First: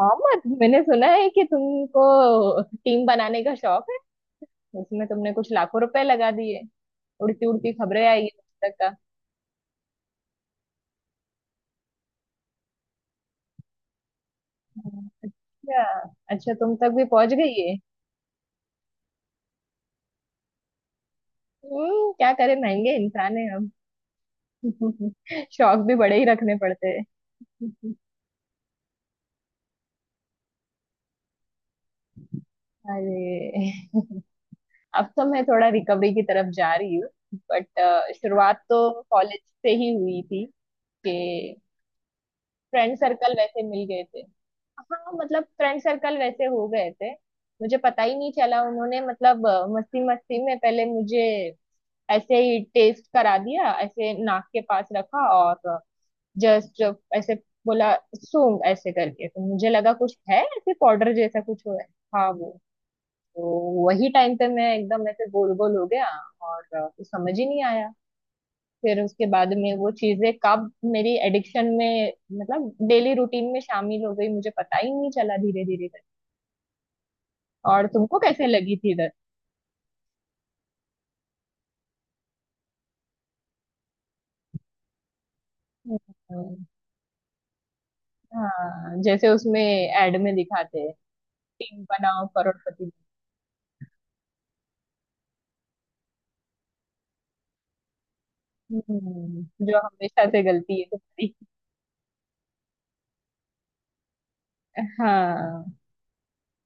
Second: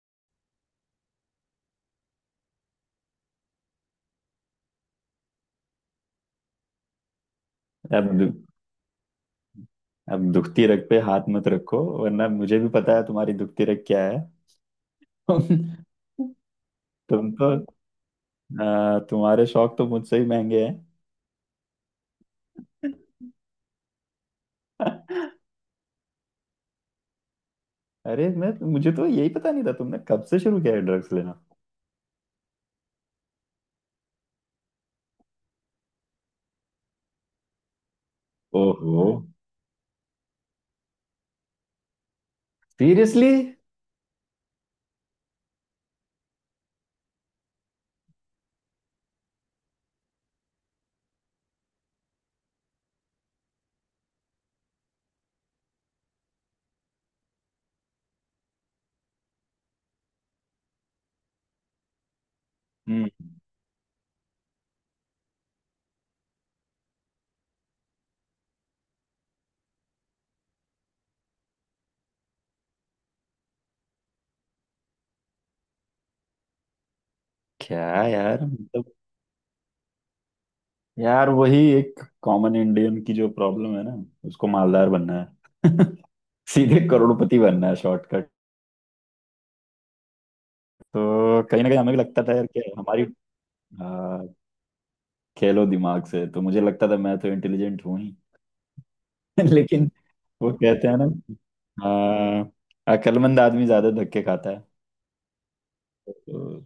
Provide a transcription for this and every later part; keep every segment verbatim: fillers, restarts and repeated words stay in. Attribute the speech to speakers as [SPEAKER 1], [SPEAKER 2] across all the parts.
[SPEAKER 1] मोहम्मद, मैंने सुना है कि तुमको टीम बनाने का शौक है। उसमें तुमने कुछ लाखों रुपए लगा दिए। उड़ती उड़ती खबरें
[SPEAKER 2] अब
[SPEAKER 1] आई
[SPEAKER 2] दु,
[SPEAKER 1] है तुम तक का।
[SPEAKER 2] अब दुखती रग पे हाथ मत रखो। वरना मुझे भी पता है तुम्हारी दुखती रग क्या है।
[SPEAKER 1] हम्म, अच्छा अच्छा, तुम तक भी
[SPEAKER 2] तुम
[SPEAKER 1] पहुंच
[SPEAKER 2] तो
[SPEAKER 1] गई है।
[SPEAKER 2] आ, तुम्हारे शौक तो मुझसे ही महंगे हैं।
[SPEAKER 1] हम्म, क्या करे, महंगे इंसान है हम। शौक भी बड़े ही रखने पड़ते हैं।
[SPEAKER 2] अरे मैं मुझे तो यही पता नहीं था तुमने कब से शुरू किया है ड्रग्स लेना।
[SPEAKER 1] अरे। अब तो मैं थोड़ा रिकवरी की तरफ जा रही हूँ। बट शुरुआत तो
[SPEAKER 2] ओहो।
[SPEAKER 1] कॉलेज से ही हुई थी। कि फ्रेंड
[SPEAKER 2] सीरियसली?
[SPEAKER 1] सर्कल वैसे मिल गए थे। हाँ, मतलब फ्रेंड सर्कल वैसे हो गए थे। मुझे पता ही नहीं चला, उन्होंने मतलब मस्ती मस्ती में पहले मुझे ऐसे ही टेस्ट करा दिया, ऐसे नाक के पास रखा और जस्ट ऐसे बोला सूंघ, ऐसे करके तो मुझे लगा कुछ है, ऐसे पाउडर जैसा कुछ हो है। हाँ वो
[SPEAKER 2] हम्म।
[SPEAKER 1] तो वही टाइम पे मैं एकदम ऐसे गोल गोल हो गया और कुछ समझ ही नहीं आया। फिर उसके बाद में वो चीजें कब मेरी एडिक्शन में, मतलब डेली रूटीन में शामिल हो गई मुझे पता ही नहीं चला, धीरे धीरे करके। और
[SPEAKER 2] क्या।
[SPEAKER 1] तुमको
[SPEAKER 2] यार
[SPEAKER 1] कैसे लगी
[SPEAKER 2] मतलब
[SPEAKER 1] थी इधर।
[SPEAKER 2] यार वही एक कॉमन इंडियन की जो प्रॉब्लम है ना, उसको मालदार बनना है।
[SPEAKER 1] हम्म।
[SPEAKER 2] सीधे करोड़पति बनना है, शॉर्टकट।
[SPEAKER 1] हाँ, जैसे उसमें एड में दिखाते हैं,
[SPEAKER 2] तो कहीं ना कहीं
[SPEAKER 1] टीम
[SPEAKER 2] हमें भी लगता
[SPEAKER 1] बनाओ
[SPEAKER 2] था यार कि
[SPEAKER 1] करोड़पति।
[SPEAKER 2] हमारी खेलो दिमाग से, तो मुझे लगता था मैं तो इंटेलिजेंट हूं ही।
[SPEAKER 1] हम्म, जो
[SPEAKER 2] लेकिन
[SPEAKER 1] हमेशा से
[SPEAKER 2] वो
[SPEAKER 1] गलती है
[SPEAKER 2] कहते हैं ना,
[SPEAKER 1] तुम्हारी।
[SPEAKER 2] हाँ, अक्लमंद आदमी ज्यादा धक्के खाता है।
[SPEAKER 1] हाँ।
[SPEAKER 2] तो,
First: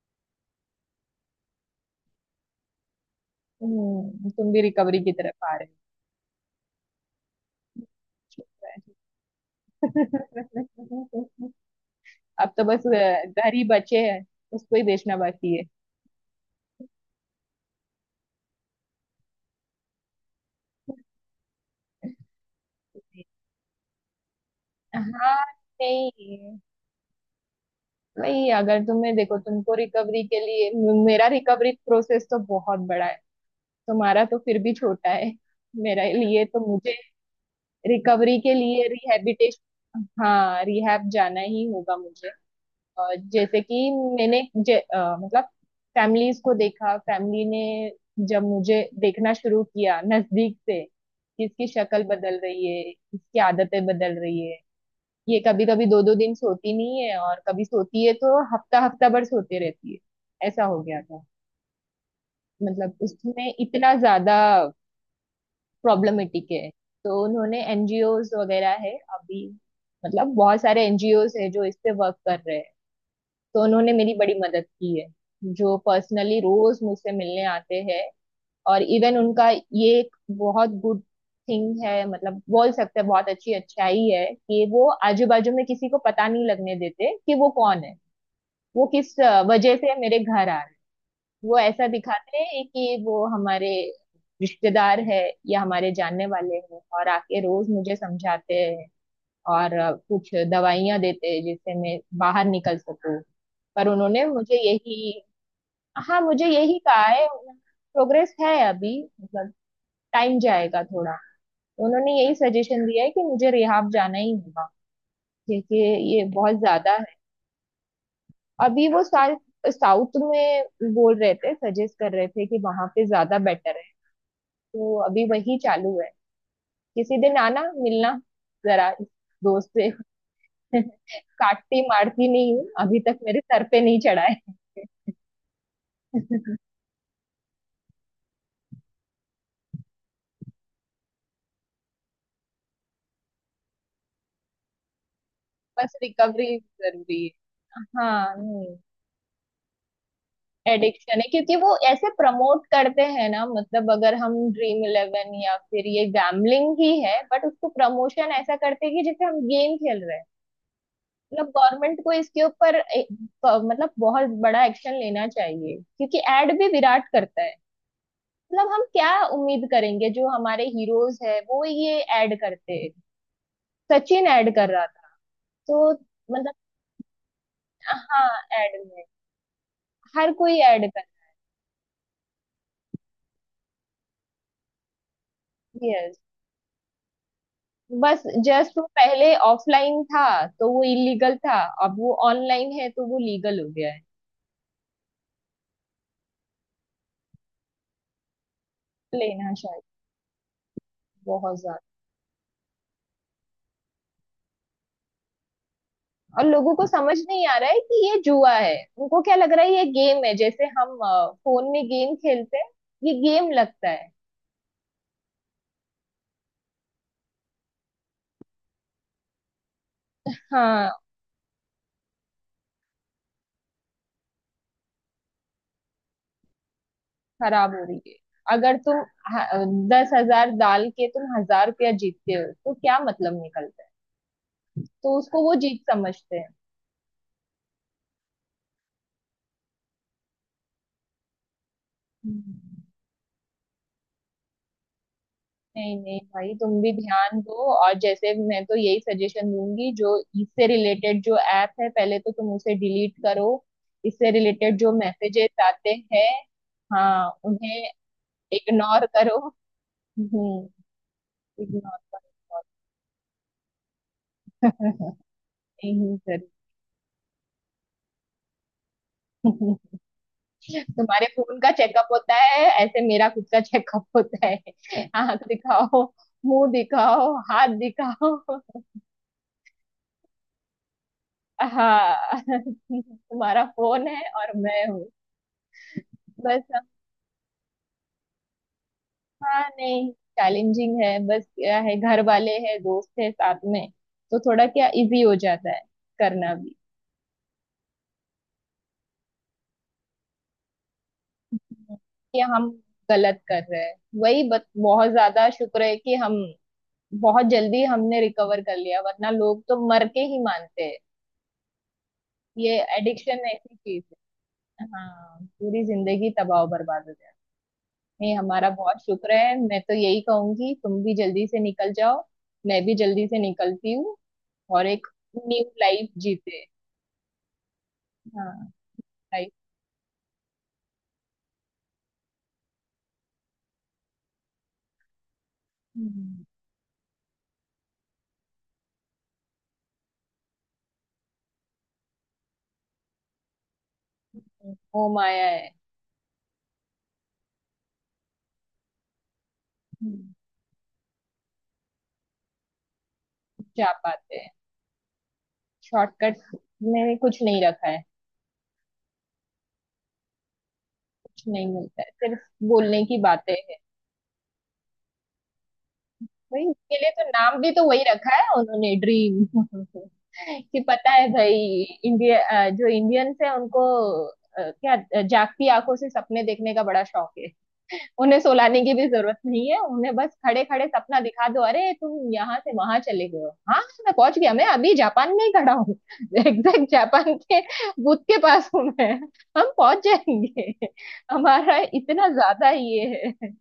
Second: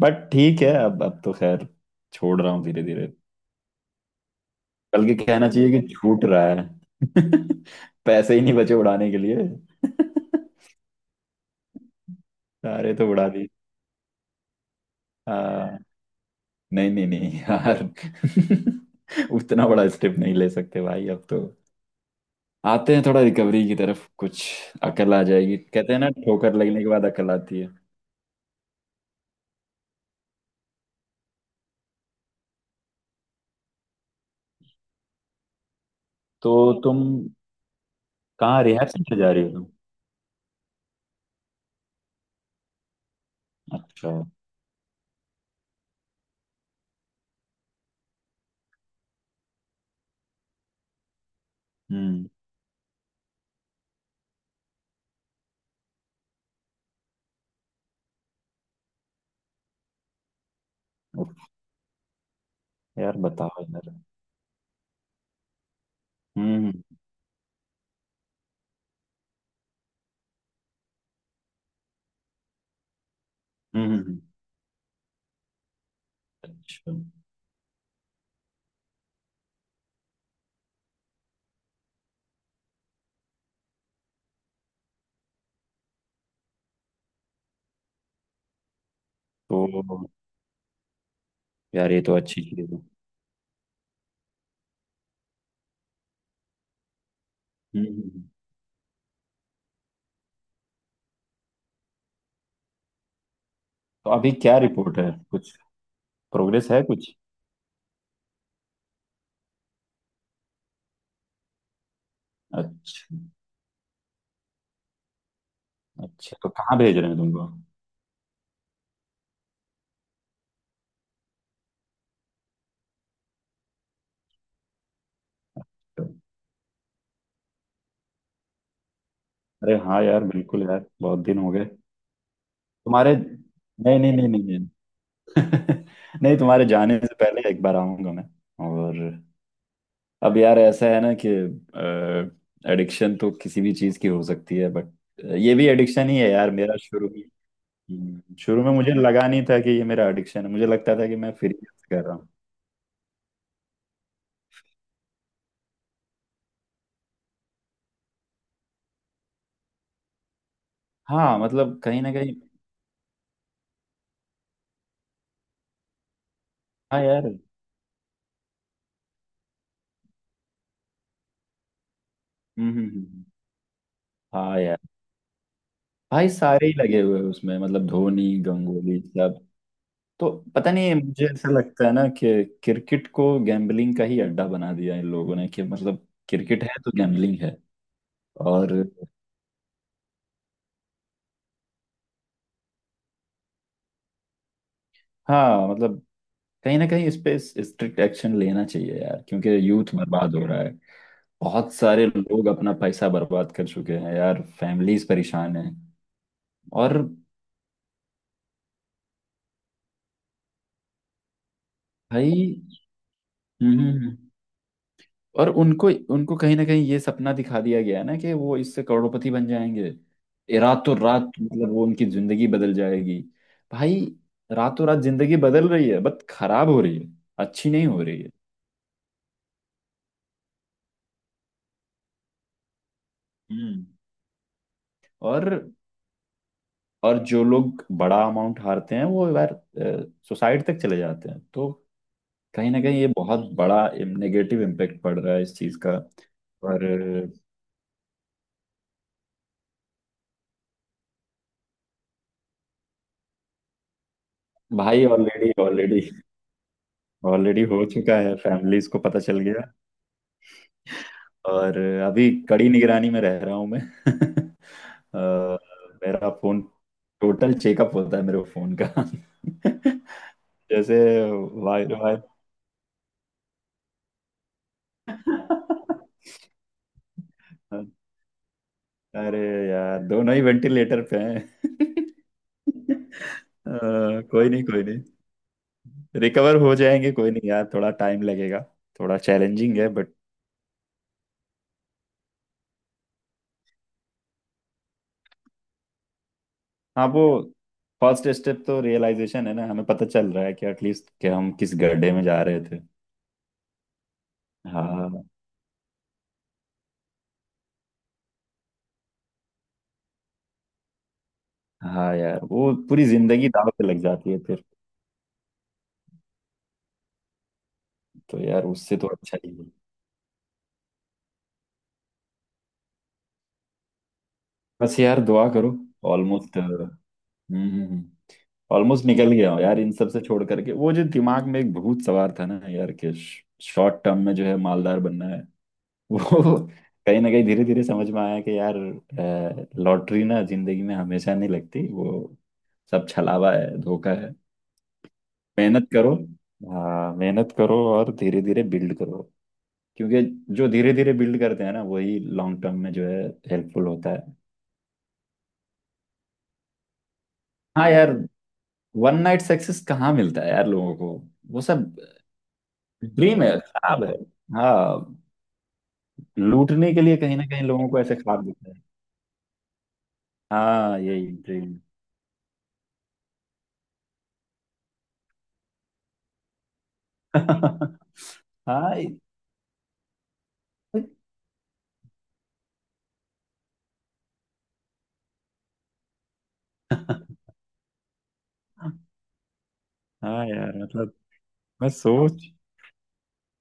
[SPEAKER 2] बट ठीक है, अब अब तो खैर छोड़ रहा हूँ धीरे धीरे।
[SPEAKER 1] हम्म, तुम भी रिकवरी की
[SPEAKER 2] बल्कि
[SPEAKER 1] तरफ
[SPEAKER 2] कहना
[SPEAKER 1] आ रहे हो।
[SPEAKER 2] चाहिए कि छूट रहा है। पैसे ही
[SPEAKER 1] ठीक
[SPEAKER 2] नहीं बचे उड़ाने के लिए।
[SPEAKER 1] है। अब तो बस
[SPEAKER 2] सारे तो
[SPEAKER 1] अ,
[SPEAKER 2] उड़ा दिए।
[SPEAKER 1] घर ही बचे हैं। उसको ही बेचना बाकी है।
[SPEAKER 2] हाँ, नहीं नहीं नहीं यार। उतना बड़ा स्टेप नहीं ले सकते भाई, अब तो आते हैं थोड़ा रिकवरी की तरफ कुछ। अकल आ
[SPEAKER 1] हाँ,
[SPEAKER 2] जाएगी, कहते हैं ना ठोकर
[SPEAKER 1] नहीं
[SPEAKER 2] लगने के बाद अकल आती है।
[SPEAKER 1] नहीं, अगर तुम्हें देखो, तुमको रिकवरी के लिए, मेरा रिकवरी प्रोसेस तो बहुत बड़ा है। तुम्हारा तो फिर भी छोटा है। मेरे लिए
[SPEAKER 2] तो
[SPEAKER 1] तो मुझे
[SPEAKER 2] तुम
[SPEAKER 1] रिकवरी के
[SPEAKER 2] कहाँ
[SPEAKER 1] लिए
[SPEAKER 2] रिहर्सल सेंटर जा रही हो तुम?
[SPEAKER 1] रिहैबिटेशन, हाँ, रिहैब जाना ही होगा मुझे। अ, जैसे कि
[SPEAKER 2] अच्छा।
[SPEAKER 1] मैंने जे, अ, मतलब फैमिलीज को देखा, फैमिली ने जब मुझे देखना शुरू किया नजदीक से, किसकी शक्ल
[SPEAKER 2] हम्म।
[SPEAKER 1] बदल रही है, किसकी आदतें बदल रही है, ये कभी कभी दो दो दिन सोती नहीं है और कभी सोती है तो हफ्ता हफ्ता भर सोते रहती है, ऐसा हो गया था।
[SPEAKER 2] उफ।
[SPEAKER 1] मतलब
[SPEAKER 2] यार
[SPEAKER 1] उसमें
[SPEAKER 2] बताओ यार।
[SPEAKER 1] इतना ज्यादा प्रॉब्लमेटिक
[SPEAKER 2] हम्म।
[SPEAKER 1] है।
[SPEAKER 2] हम्म।
[SPEAKER 1] तो उन्होंने एनजीओज वगैरह है अभी, मतलब बहुत सारे एनजीओज है जो इस पे वर्क कर रहे हैं। तो
[SPEAKER 2] हम्म,
[SPEAKER 1] उन्होंने
[SPEAKER 2] हम्म,
[SPEAKER 1] मेरी
[SPEAKER 2] हम्म।
[SPEAKER 1] बड़ी मदद की है। जो पर्सनली रोज
[SPEAKER 2] अच्छा
[SPEAKER 1] मुझसे मिलने आते हैं। और इवन उनका ये एक बहुत गुड थिंग है, मतलब बोल सकते हैं बहुत अच्छी अच्छाई है कि वो आजू बाजू में किसी को पता नहीं लगने देते कि वो कौन है, वो किस अ,
[SPEAKER 2] तो
[SPEAKER 1] वजह से मेरे घर आ रहे हैं। वो ऐसा
[SPEAKER 2] यार ये तो
[SPEAKER 1] दिखाते
[SPEAKER 2] अच्छी चीज
[SPEAKER 1] हैं
[SPEAKER 2] है। हम्म।
[SPEAKER 1] कि वो हमारे रिश्तेदार है या हमारे जानने वाले हैं, और आके रोज
[SPEAKER 2] हम्म।
[SPEAKER 1] मुझे
[SPEAKER 2] हम्म।
[SPEAKER 1] समझाते हैं। और अ, कुछ दवाइयां देते हैं जिससे मैं बाहर निकल सकूं। पर
[SPEAKER 2] तो
[SPEAKER 1] उन्होंने
[SPEAKER 2] अभी क्या
[SPEAKER 1] मुझे
[SPEAKER 2] रिपोर्ट है
[SPEAKER 1] यही,
[SPEAKER 2] कुछ?
[SPEAKER 1] हाँ, मुझे
[SPEAKER 2] प्रोग्रेस
[SPEAKER 1] यही
[SPEAKER 2] है
[SPEAKER 1] कहा
[SPEAKER 2] कुछ?
[SPEAKER 1] है, प्रोग्रेस है अभी। मतलब टाइम जाएगा थोड़ा। उन्होंने यही सजेशन दिया है
[SPEAKER 2] अच्छा,
[SPEAKER 1] कि मुझे रिहाब जाना ही होगा। क्योंकि ये
[SPEAKER 2] अच्छा तो
[SPEAKER 1] बहुत
[SPEAKER 2] कहाँ
[SPEAKER 1] ज्यादा।
[SPEAKER 2] भेज रहे हैं तुमको?
[SPEAKER 1] अभी वो साल साउथ में बोल रहे थे, सजेस्ट कर रहे थे कि वहां पे ज्यादा बेटर है। तो अभी वही चालू है। किसी दिन आना, मिलना जरा दोस्त
[SPEAKER 2] अरे
[SPEAKER 1] से।
[SPEAKER 2] हाँ यार, बिल्कुल यार, बहुत दिन हो गए।
[SPEAKER 1] काटती मारती नहीं हूँ, अभी
[SPEAKER 2] तुम्हारे
[SPEAKER 1] तक मेरे सर पे
[SPEAKER 2] नहीं
[SPEAKER 1] नहीं
[SPEAKER 2] नहीं
[SPEAKER 1] चढ़ा
[SPEAKER 2] नहीं
[SPEAKER 1] है।
[SPEAKER 2] नहीं नहीं। नहीं, तुम्हारे जाने से पहले एक बार आऊंगा मैं। और अब यार ऐसा है ना कि एडिक्शन तो किसी भी चीज की हो सकती है, बट ये भी
[SPEAKER 1] बस
[SPEAKER 2] एडिक्शन ही है
[SPEAKER 1] रिकवरी
[SPEAKER 2] यार मेरा। शुरू में,
[SPEAKER 1] जरूरी है। हाँ
[SPEAKER 2] हम्म, शुरू में
[SPEAKER 1] नहीं,
[SPEAKER 2] मुझे लगा नहीं था कि ये मेरा एडिक्शन है, मुझे लगता था कि
[SPEAKER 1] एडिक्शन है
[SPEAKER 2] मैं फ्री
[SPEAKER 1] क्योंकि वो
[SPEAKER 2] कर
[SPEAKER 1] ऐसे
[SPEAKER 2] रहा हूँ।
[SPEAKER 1] प्रमोट करते हैं ना, मतलब अगर हम ड्रीम इलेवन या फिर ये गैम्बलिंग ही है, बट उसको प्रमोशन ऐसा करते हैं कि जैसे हम गेम खेल रहे हैं।
[SPEAKER 2] हाँ
[SPEAKER 1] मतलब
[SPEAKER 2] मतलब
[SPEAKER 1] गवर्नमेंट
[SPEAKER 2] कहीं
[SPEAKER 1] को
[SPEAKER 2] ना कहीं।
[SPEAKER 1] इसके ऊपर ए- प- मतलब बहुत बड़ा एक्शन लेना चाहिए, क्योंकि एड भी
[SPEAKER 2] हाँ
[SPEAKER 1] विराट
[SPEAKER 2] यार। हम्म।
[SPEAKER 1] करता है। मतलब हम क्या उम्मीद करेंगे, जो हमारे हीरोज है वो ये ऐड
[SPEAKER 2] हम्म,
[SPEAKER 1] करते हैं।
[SPEAKER 2] हम्म,
[SPEAKER 1] सचिन ऐड
[SPEAKER 2] हाँ
[SPEAKER 1] कर
[SPEAKER 2] यार।
[SPEAKER 1] रहा था। तो
[SPEAKER 2] भाई
[SPEAKER 1] मतलब,
[SPEAKER 2] सारे ही लगे हुए हैं उसमें, मतलब धोनी,
[SPEAKER 1] हाँ, ऐड
[SPEAKER 2] गंगोली,
[SPEAKER 1] में
[SPEAKER 2] सब। तो
[SPEAKER 1] हर कोई
[SPEAKER 2] पता
[SPEAKER 1] ऐड
[SPEAKER 2] नहीं
[SPEAKER 1] कर।
[SPEAKER 2] मुझे ऐसा लगता है ना कि क्रिकेट को गैम्बलिंग का ही अड्डा बना दिया इन लोगों ने, कि मतलब
[SPEAKER 1] यस।
[SPEAKER 2] क्रिकेट है तो गैम्बलिंग है।
[SPEAKER 1] बस
[SPEAKER 2] और
[SPEAKER 1] जस्ट वो पहले ऑफलाइन था तो वो इलीगल था। अब वो ऑनलाइन है तो वो लीगल हो गया है।
[SPEAKER 2] हाँ मतलब कहीं ना कहीं इस पे स्ट्रिक्ट एक्शन लेना चाहिए यार, क्योंकि
[SPEAKER 1] लेना चाहिए
[SPEAKER 2] यूथ बर्बाद हो रहा है।
[SPEAKER 1] बहुत
[SPEAKER 2] बहुत
[SPEAKER 1] ज्यादा।
[SPEAKER 2] सारे लोग अपना पैसा बर्बाद कर चुके हैं यार, फैमिलीज परेशान हैं।
[SPEAKER 1] और लोगों को
[SPEAKER 2] और
[SPEAKER 1] समझ नहीं आ रहा है कि ये जुआ है, उनको क्या लग रहा है ये गेम है, जैसे हम अ, फोन में गेम खेलते हैं।
[SPEAKER 2] भाई।
[SPEAKER 1] ये गेम
[SPEAKER 2] हम्म।
[SPEAKER 1] लगता
[SPEAKER 2] हम्म,
[SPEAKER 1] है।
[SPEAKER 2] हम्म। और उनको उनको कहीं ना कहीं ये सपना दिखा दिया गया है ना कि वो इससे करोड़पति बन जाएंगे। ये
[SPEAKER 1] हाँ,
[SPEAKER 2] रातों रात मतलब वो उनकी जिंदगी बदल जाएगी। भाई रातों रात जिंदगी बदल रही है, बट खराब हो रही है। अच्छी
[SPEAKER 1] खराब हो
[SPEAKER 2] नहीं
[SPEAKER 1] रही
[SPEAKER 2] हो
[SPEAKER 1] है।
[SPEAKER 2] रही है।
[SPEAKER 1] अगर तुम ह- दस हजार डाल के तुम हजार रुपया जीतते हो तो क्या मतलब निकलता
[SPEAKER 2] हम्म।
[SPEAKER 1] है। तो उसको
[SPEAKER 2] और
[SPEAKER 1] वो जीत समझते हैं।
[SPEAKER 2] और जो लोग बड़ा अमाउंट हारते हैं वो यार सुसाइड तक चले जाते हैं, तो कहीं ना
[SPEAKER 1] हम्म।
[SPEAKER 2] कहीं ये बहुत बड़ा नेगेटिव इम्पेक्ट पड़ रहा है इस चीज का।
[SPEAKER 1] नहीं नहीं भाई, तुम
[SPEAKER 2] और
[SPEAKER 1] भी
[SPEAKER 2] अ,
[SPEAKER 1] ध्यान दो। और जैसे मैं तो यही सजेशन दूंगी जो इससे रिलेटेड जो ऐप है, पहले तो तुम उसे डिलीट करो। इससे रिलेटेड जो
[SPEAKER 2] भाई ऑलरेडी,
[SPEAKER 1] मैसेजेस आते
[SPEAKER 2] ऑलरेडी,
[SPEAKER 1] हैं हाँ
[SPEAKER 2] ऑलरेडी हो
[SPEAKER 1] उन्हें
[SPEAKER 2] चुका है, फैमिलीज को
[SPEAKER 1] इग्नोर
[SPEAKER 2] पता
[SPEAKER 1] करो।
[SPEAKER 2] चल गया।
[SPEAKER 1] हम्म,
[SPEAKER 2] और
[SPEAKER 1] इग्नोर
[SPEAKER 2] अभी
[SPEAKER 1] करो।
[SPEAKER 2] कड़ी निगरानी में रह रहा हूँ मैं। अ,
[SPEAKER 1] नहीं।
[SPEAKER 2] मेरा फोन टोटल चेकअप होता है मेरे फोन का।
[SPEAKER 1] जरूर।
[SPEAKER 2] जैसे
[SPEAKER 1] तुम्हारे फोन का
[SPEAKER 2] वायर
[SPEAKER 1] चेकअप
[SPEAKER 2] वायर।
[SPEAKER 1] होता है, ऐसे मेरा खुद का चेकअप होता है। आंख दिखाओ, मुंह दिखाओ, हाथ दिखाओ।
[SPEAKER 2] अरे यार दोनों ही वेंटिलेटर पे हैं।
[SPEAKER 1] हाँ, तुम्हारा
[SPEAKER 2] अ,
[SPEAKER 1] फोन है
[SPEAKER 2] कोई
[SPEAKER 1] और
[SPEAKER 2] नहीं, कोई
[SPEAKER 1] मैं
[SPEAKER 2] नहीं,
[SPEAKER 1] हूँ।
[SPEAKER 2] रिकवर
[SPEAKER 1] बस।
[SPEAKER 2] हो जाएंगे कोई नहीं यार, थोड़ा टाइम लगेगा। थोड़ा
[SPEAKER 1] हाँ
[SPEAKER 2] चैलेंजिंग है,
[SPEAKER 1] नहीं,
[SPEAKER 2] बट
[SPEAKER 1] चैलेंजिंग है। बस क्या है, घर वाले हैं, दोस्त है साथ में, तो थोड़ा क्या इजी हो जाता है करना भी।
[SPEAKER 2] हाँ वो फर्स्ट स्टेप तो रियलाइजेशन है ना, हमें पता चल रहा है कि एटलीस्ट कि हम किस गड्ढे में
[SPEAKER 1] कि
[SPEAKER 2] जा
[SPEAKER 1] हम
[SPEAKER 2] रहे।
[SPEAKER 1] गलत कर रहे हैं। वही बस, बहुत
[SPEAKER 2] हाँ।
[SPEAKER 1] ज्यादा शुक्र है कि हम बहुत जल्दी हमने रिकवर कर लिया, वरना लोग तो मर के ही मानते हैं।
[SPEAKER 2] हाँ यार वो
[SPEAKER 1] ये
[SPEAKER 2] पूरी
[SPEAKER 1] एडिक्शन
[SPEAKER 2] जिंदगी दाव
[SPEAKER 1] ऐसी
[SPEAKER 2] पे लग
[SPEAKER 1] चीज
[SPEAKER 2] जाती है फिर।
[SPEAKER 1] है, हाँ, पूरी जिंदगी तबाह बर्बाद हो जाए। नहीं,
[SPEAKER 2] तो यार
[SPEAKER 1] हमारा
[SPEAKER 2] उससे
[SPEAKER 1] बहुत
[SPEAKER 2] तो
[SPEAKER 1] शुक्र
[SPEAKER 2] अच्छा ही
[SPEAKER 1] है।
[SPEAKER 2] है।
[SPEAKER 1] मैं तो यही कहूंगी, तुम भी जल्दी से निकल जाओ। मैं भी जल्दी से निकलती हूँ और
[SPEAKER 2] बस
[SPEAKER 1] एक
[SPEAKER 2] यार दुआ
[SPEAKER 1] न्यू
[SPEAKER 2] करो।
[SPEAKER 1] Life
[SPEAKER 2] almost.
[SPEAKER 1] जीते।
[SPEAKER 2] हम्म।
[SPEAKER 1] हाँ।
[SPEAKER 2] ऑलमोस्ट निकल गया
[SPEAKER 1] राइट।
[SPEAKER 2] हूँ यार इन सब से, छोड़ करके वो जो दिमाग में एक भूत सवार था ना यार कि शॉर्ट टर्म में जो है मालदार बनना है। वो कहीं ना कहीं धीरे धीरे समझ में आया कि यार लॉटरी ना जिंदगी में हमेशा नहीं लगती, वो सब छलावा है, धोखा है।
[SPEAKER 1] वो माया है।
[SPEAKER 2] मेहनत करो। हाँ मेहनत करो और धीरे धीरे बिल्ड करो, क्योंकि
[SPEAKER 1] हम्म,
[SPEAKER 2] जो धीरे धीरे बिल्ड करते हैं ना वही लॉन्ग टर्म में जो है हेल्पफुल
[SPEAKER 1] जा
[SPEAKER 2] होता है।
[SPEAKER 1] पाते हैं। शॉर्टकट में कुछ नहीं रखा
[SPEAKER 2] हाँ
[SPEAKER 1] है।
[SPEAKER 2] यार वन नाइट सक्सेस कहाँ मिलता है यार लोगों को।
[SPEAKER 1] कुछ
[SPEAKER 2] वो
[SPEAKER 1] नहीं
[SPEAKER 2] सब
[SPEAKER 1] मिलता है, सिर्फ बोलने की
[SPEAKER 2] ड्रीम है,
[SPEAKER 1] बातें हैं।
[SPEAKER 2] ख्वाब है। हाँ,
[SPEAKER 1] भाई,
[SPEAKER 2] लूटने
[SPEAKER 1] उसके
[SPEAKER 2] के
[SPEAKER 1] लिए
[SPEAKER 2] लिए
[SPEAKER 1] तो
[SPEAKER 2] कहीं ना
[SPEAKER 1] नाम
[SPEAKER 2] कहीं
[SPEAKER 1] भी तो
[SPEAKER 2] लोगों को
[SPEAKER 1] वही
[SPEAKER 2] ऐसे
[SPEAKER 1] रखा है
[SPEAKER 2] ख्वाब दिखते हैं।
[SPEAKER 1] उन्होंने, ड्रीम। कि
[SPEAKER 2] हाँ
[SPEAKER 1] पता
[SPEAKER 2] यही
[SPEAKER 1] है भाई,
[SPEAKER 2] ड्रीम।
[SPEAKER 1] इंडिया, अ, जो इंडियंस है उनको अ, क्या अ, जागती आंखों से सपने देखने का बड़ा शौक है। उन्हें सुलाने की
[SPEAKER 2] हाँ।
[SPEAKER 1] भी जरूरत नहीं है, उन्हें बस खड़े खड़े सपना दिखा दो, अरे तुम यहाँ से वहां चले गए हो, हाँ मैं पहुंच गया, मैं अभी जापान में ही खड़ा हूँ। एग्जैक्ट जापान के बूथ के पास हूँ मैं। हम पहुंच
[SPEAKER 2] हाँ यार
[SPEAKER 1] जाएंगे,
[SPEAKER 2] मतलब,
[SPEAKER 1] हमारा
[SPEAKER 2] मैं
[SPEAKER 1] इतना
[SPEAKER 2] सोच
[SPEAKER 1] ज्यादा ये है।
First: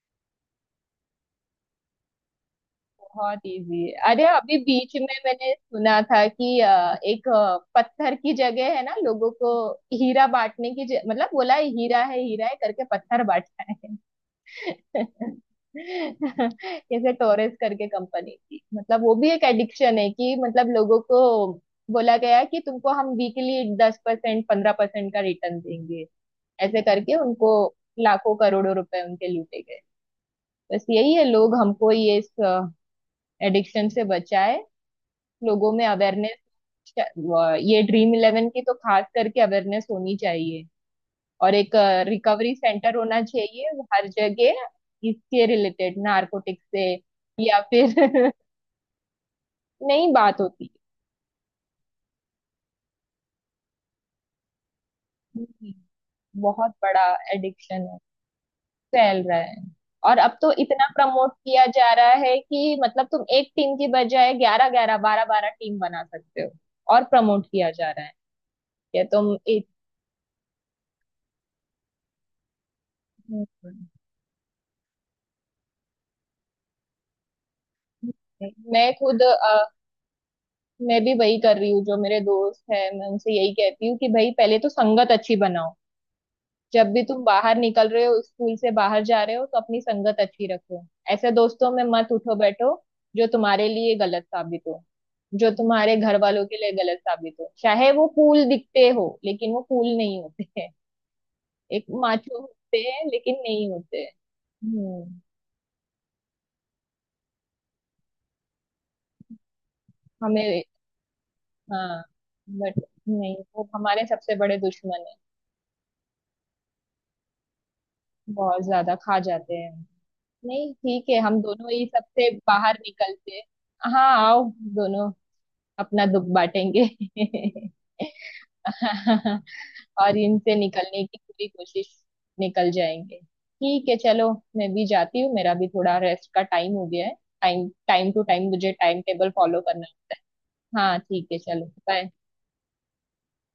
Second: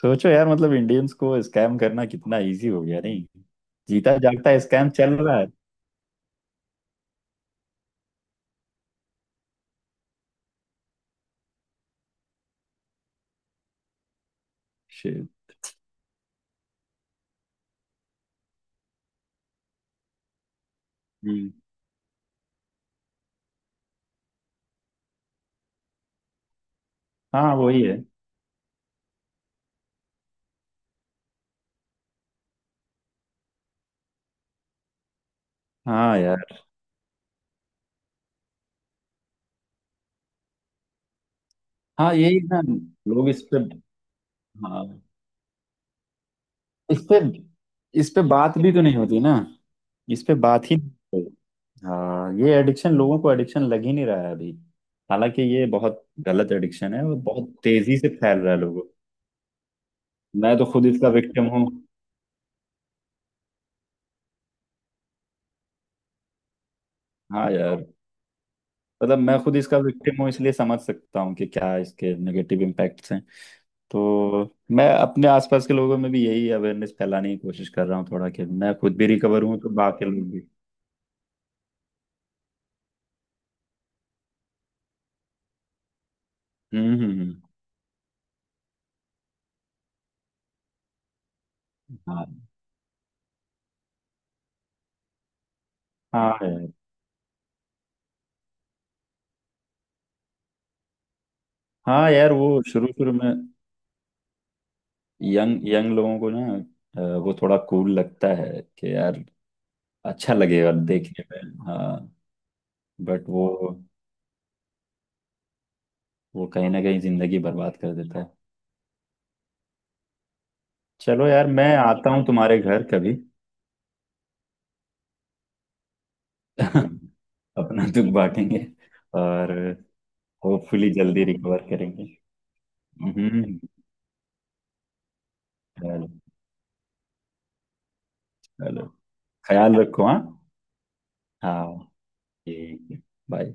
[SPEAKER 2] सोचो यार, मतलब इंडियंस को स्कैम करना कितना इजी हो गया नहीं।
[SPEAKER 1] बहुत इजी है।
[SPEAKER 2] जीता
[SPEAKER 1] अरे अभी
[SPEAKER 2] जागता स्कैम
[SPEAKER 1] बीच में
[SPEAKER 2] चल रहा है।
[SPEAKER 1] मैंने सुना था कि अ, एक अ, पत्थर की जगह है ना, लोगों को हीरा बांटने की ज... मतलब बोला है, हीरा है हीरा है करके पत्थर बांटा है।
[SPEAKER 2] Shit.
[SPEAKER 1] जैसे टोरेस करके कंपनी थी, मतलब वो भी एक एडिक्शन है कि मतलब लोगों को
[SPEAKER 2] हम्म।
[SPEAKER 1] बोला गया कि तुमको हम वीकली दस परसेंट पंद्रह परसेंट का रिटर्न देंगे, ऐसे करके उनको
[SPEAKER 2] हाँ वही है।
[SPEAKER 1] लाखों करोड़ों रुपए उनके लूटे गए। बस यही है, लोग हमको ये इस एडिक्शन से बचाए, लोगों में
[SPEAKER 2] हाँ
[SPEAKER 1] अवेयरनेस,
[SPEAKER 2] यार।
[SPEAKER 1] ये ड्रीम इलेवन की तो खास करके अवेयरनेस होनी चाहिए। और एक
[SPEAKER 2] हाँ यही
[SPEAKER 1] रिकवरी
[SPEAKER 2] ना।
[SPEAKER 1] सेंटर होना
[SPEAKER 2] लोग इस पे,
[SPEAKER 1] चाहिए हर जगह,
[SPEAKER 2] हाँ,
[SPEAKER 1] इसके रिलेटेड नारकोटिक से
[SPEAKER 2] इस पे
[SPEAKER 1] या
[SPEAKER 2] इस पे
[SPEAKER 1] फिर।
[SPEAKER 2] बात भी तो नहीं होती ना,
[SPEAKER 1] नहीं,
[SPEAKER 2] इस पे
[SPEAKER 1] बात होती
[SPEAKER 2] बात ही नहीं होती। हाँ ये एडिक्शन लोगों को एडिक्शन लग ही नहीं रहा है अभी। हालांकि ये
[SPEAKER 1] हम्म,
[SPEAKER 2] बहुत गलत
[SPEAKER 1] बहुत
[SPEAKER 2] एडिक्शन
[SPEAKER 1] बड़ा
[SPEAKER 2] है और बहुत
[SPEAKER 1] एडिक्शन है,
[SPEAKER 2] तेजी से फैल रहा है लोगों।
[SPEAKER 1] फैल रहा है। और अब तो
[SPEAKER 2] मैं तो
[SPEAKER 1] इतना
[SPEAKER 2] खुद इसका
[SPEAKER 1] प्रमोट
[SPEAKER 2] विक्टिम
[SPEAKER 1] किया
[SPEAKER 2] हूँ।
[SPEAKER 1] जा रहा है कि मतलब तुम एक टीम की बजाय ग्यारह ग्यारह बारह बारह टीम बना सकते हो और प्रमोट
[SPEAKER 2] हाँ
[SPEAKER 1] किया
[SPEAKER 2] यार
[SPEAKER 1] जा रहा है कि
[SPEAKER 2] मतलब
[SPEAKER 1] तुम
[SPEAKER 2] मैं खुद
[SPEAKER 1] एक।
[SPEAKER 2] इसका विक्टिम हूँ इसलिए समझ सकता हूँ कि क्या इसके नेगेटिव इम्पैक्ट्स हैं।
[SPEAKER 1] हम्म।
[SPEAKER 2] तो मैं अपने आसपास के लोगों में भी यही अवेयरनेस फैलाने की कोशिश कर रहा हूँ थोड़ा, कि मैं
[SPEAKER 1] मैं
[SPEAKER 2] खुद भी
[SPEAKER 1] खुद अ,
[SPEAKER 2] रिकवर हूँ तो बाकी लोग भी।
[SPEAKER 1] मैं भी वही कर रही हूँ, जो मेरे दोस्त है मैं उनसे यही कहती हूँ कि भाई पहले तो संगत अच्छी बनाओ, जब
[SPEAKER 2] हम्म।
[SPEAKER 1] भी
[SPEAKER 2] हम्म।
[SPEAKER 1] तुम
[SPEAKER 2] हम्म।
[SPEAKER 1] बाहर निकल रहे हो, स्कूल से बाहर जा रहे हो तो अपनी संगत अच्छी रखो। ऐसे दोस्तों में मत
[SPEAKER 2] हाँ।
[SPEAKER 1] उठो बैठो जो तुम्हारे लिए गलत साबित हो, जो तुम्हारे घर
[SPEAKER 2] हाँ
[SPEAKER 1] वालों के
[SPEAKER 2] यार।
[SPEAKER 1] लिए गलत साबित हो, चाहे वो फूल दिखते हो लेकिन वो फूल नहीं होते हैं। एक
[SPEAKER 2] हाँ यार
[SPEAKER 1] माचो
[SPEAKER 2] वो
[SPEAKER 1] होते
[SPEAKER 2] शुरू
[SPEAKER 1] हैं
[SPEAKER 2] शुरू में
[SPEAKER 1] लेकिन नहीं होते हैं। हम्म।
[SPEAKER 2] यंग यंग लोगों को ना अ, वो थोड़ा कूल लगता है कि यार अच्छा
[SPEAKER 1] हमें।
[SPEAKER 2] लगेगा देखने में, हाँ,
[SPEAKER 1] हाँ। बट
[SPEAKER 2] बट
[SPEAKER 1] नहीं,
[SPEAKER 2] वो
[SPEAKER 1] वो हमारे सबसे बड़े दुश्मन है,
[SPEAKER 2] वो कहीं ना कहीं जिंदगी बर्बाद कर देता है।
[SPEAKER 1] बहुत ज्यादा खा जाते हैं। नहीं ठीक है,
[SPEAKER 2] चलो
[SPEAKER 1] हम
[SPEAKER 2] यार मैं
[SPEAKER 1] दोनों ही
[SPEAKER 2] आता हूँ
[SPEAKER 1] सबसे
[SPEAKER 2] तुम्हारे
[SPEAKER 1] बाहर
[SPEAKER 2] घर कभी।
[SPEAKER 1] निकलते हैं। हाँ आओ, दोनों अपना दुख बांटेंगे।
[SPEAKER 2] अपना दुख बांटेंगे। और
[SPEAKER 1] और इनसे
[SPEAKER 2] होपफुली
[SPEAKER 1] निकलने की
[SPEAKER 2] जल्दी
[SPEAKER 1] पूरी
[SPEAKER 2] रिकवर
[SPEAKER 1] कोशिश,
[SPEAKER 2] करेंगे।
[SPEAKER 1] निकल जाएंगे।
[SPEAKER 2] हम्म।
[SPEAKER 1] ठीक है चलो, मैं भी जाती हूँ, मेरा भी थोड़ा
[SPEAKER 2] चलो।
[SPEAKER 1] रेस्ट का टाइम हो गया है। टाइम टाइम टू टाइम मुझे
[SPEAKER 2] चलो,
[SPEAKER 1] टाइम टेबल फॉलो
[SPEAKER 2] ख्याल
[SPEAKER 1] करना
[SPEAKER 2] रखो,
[SPEAKER 1] होता
[SPEAKER 2] हाँ।
[SPEAKER 1] है। हाँ ठीक है, चलो
[SPEAKER 2] हाँ
[SPEAKER 1] बाय।
[SPEAKER 2] ठीक है। बाय।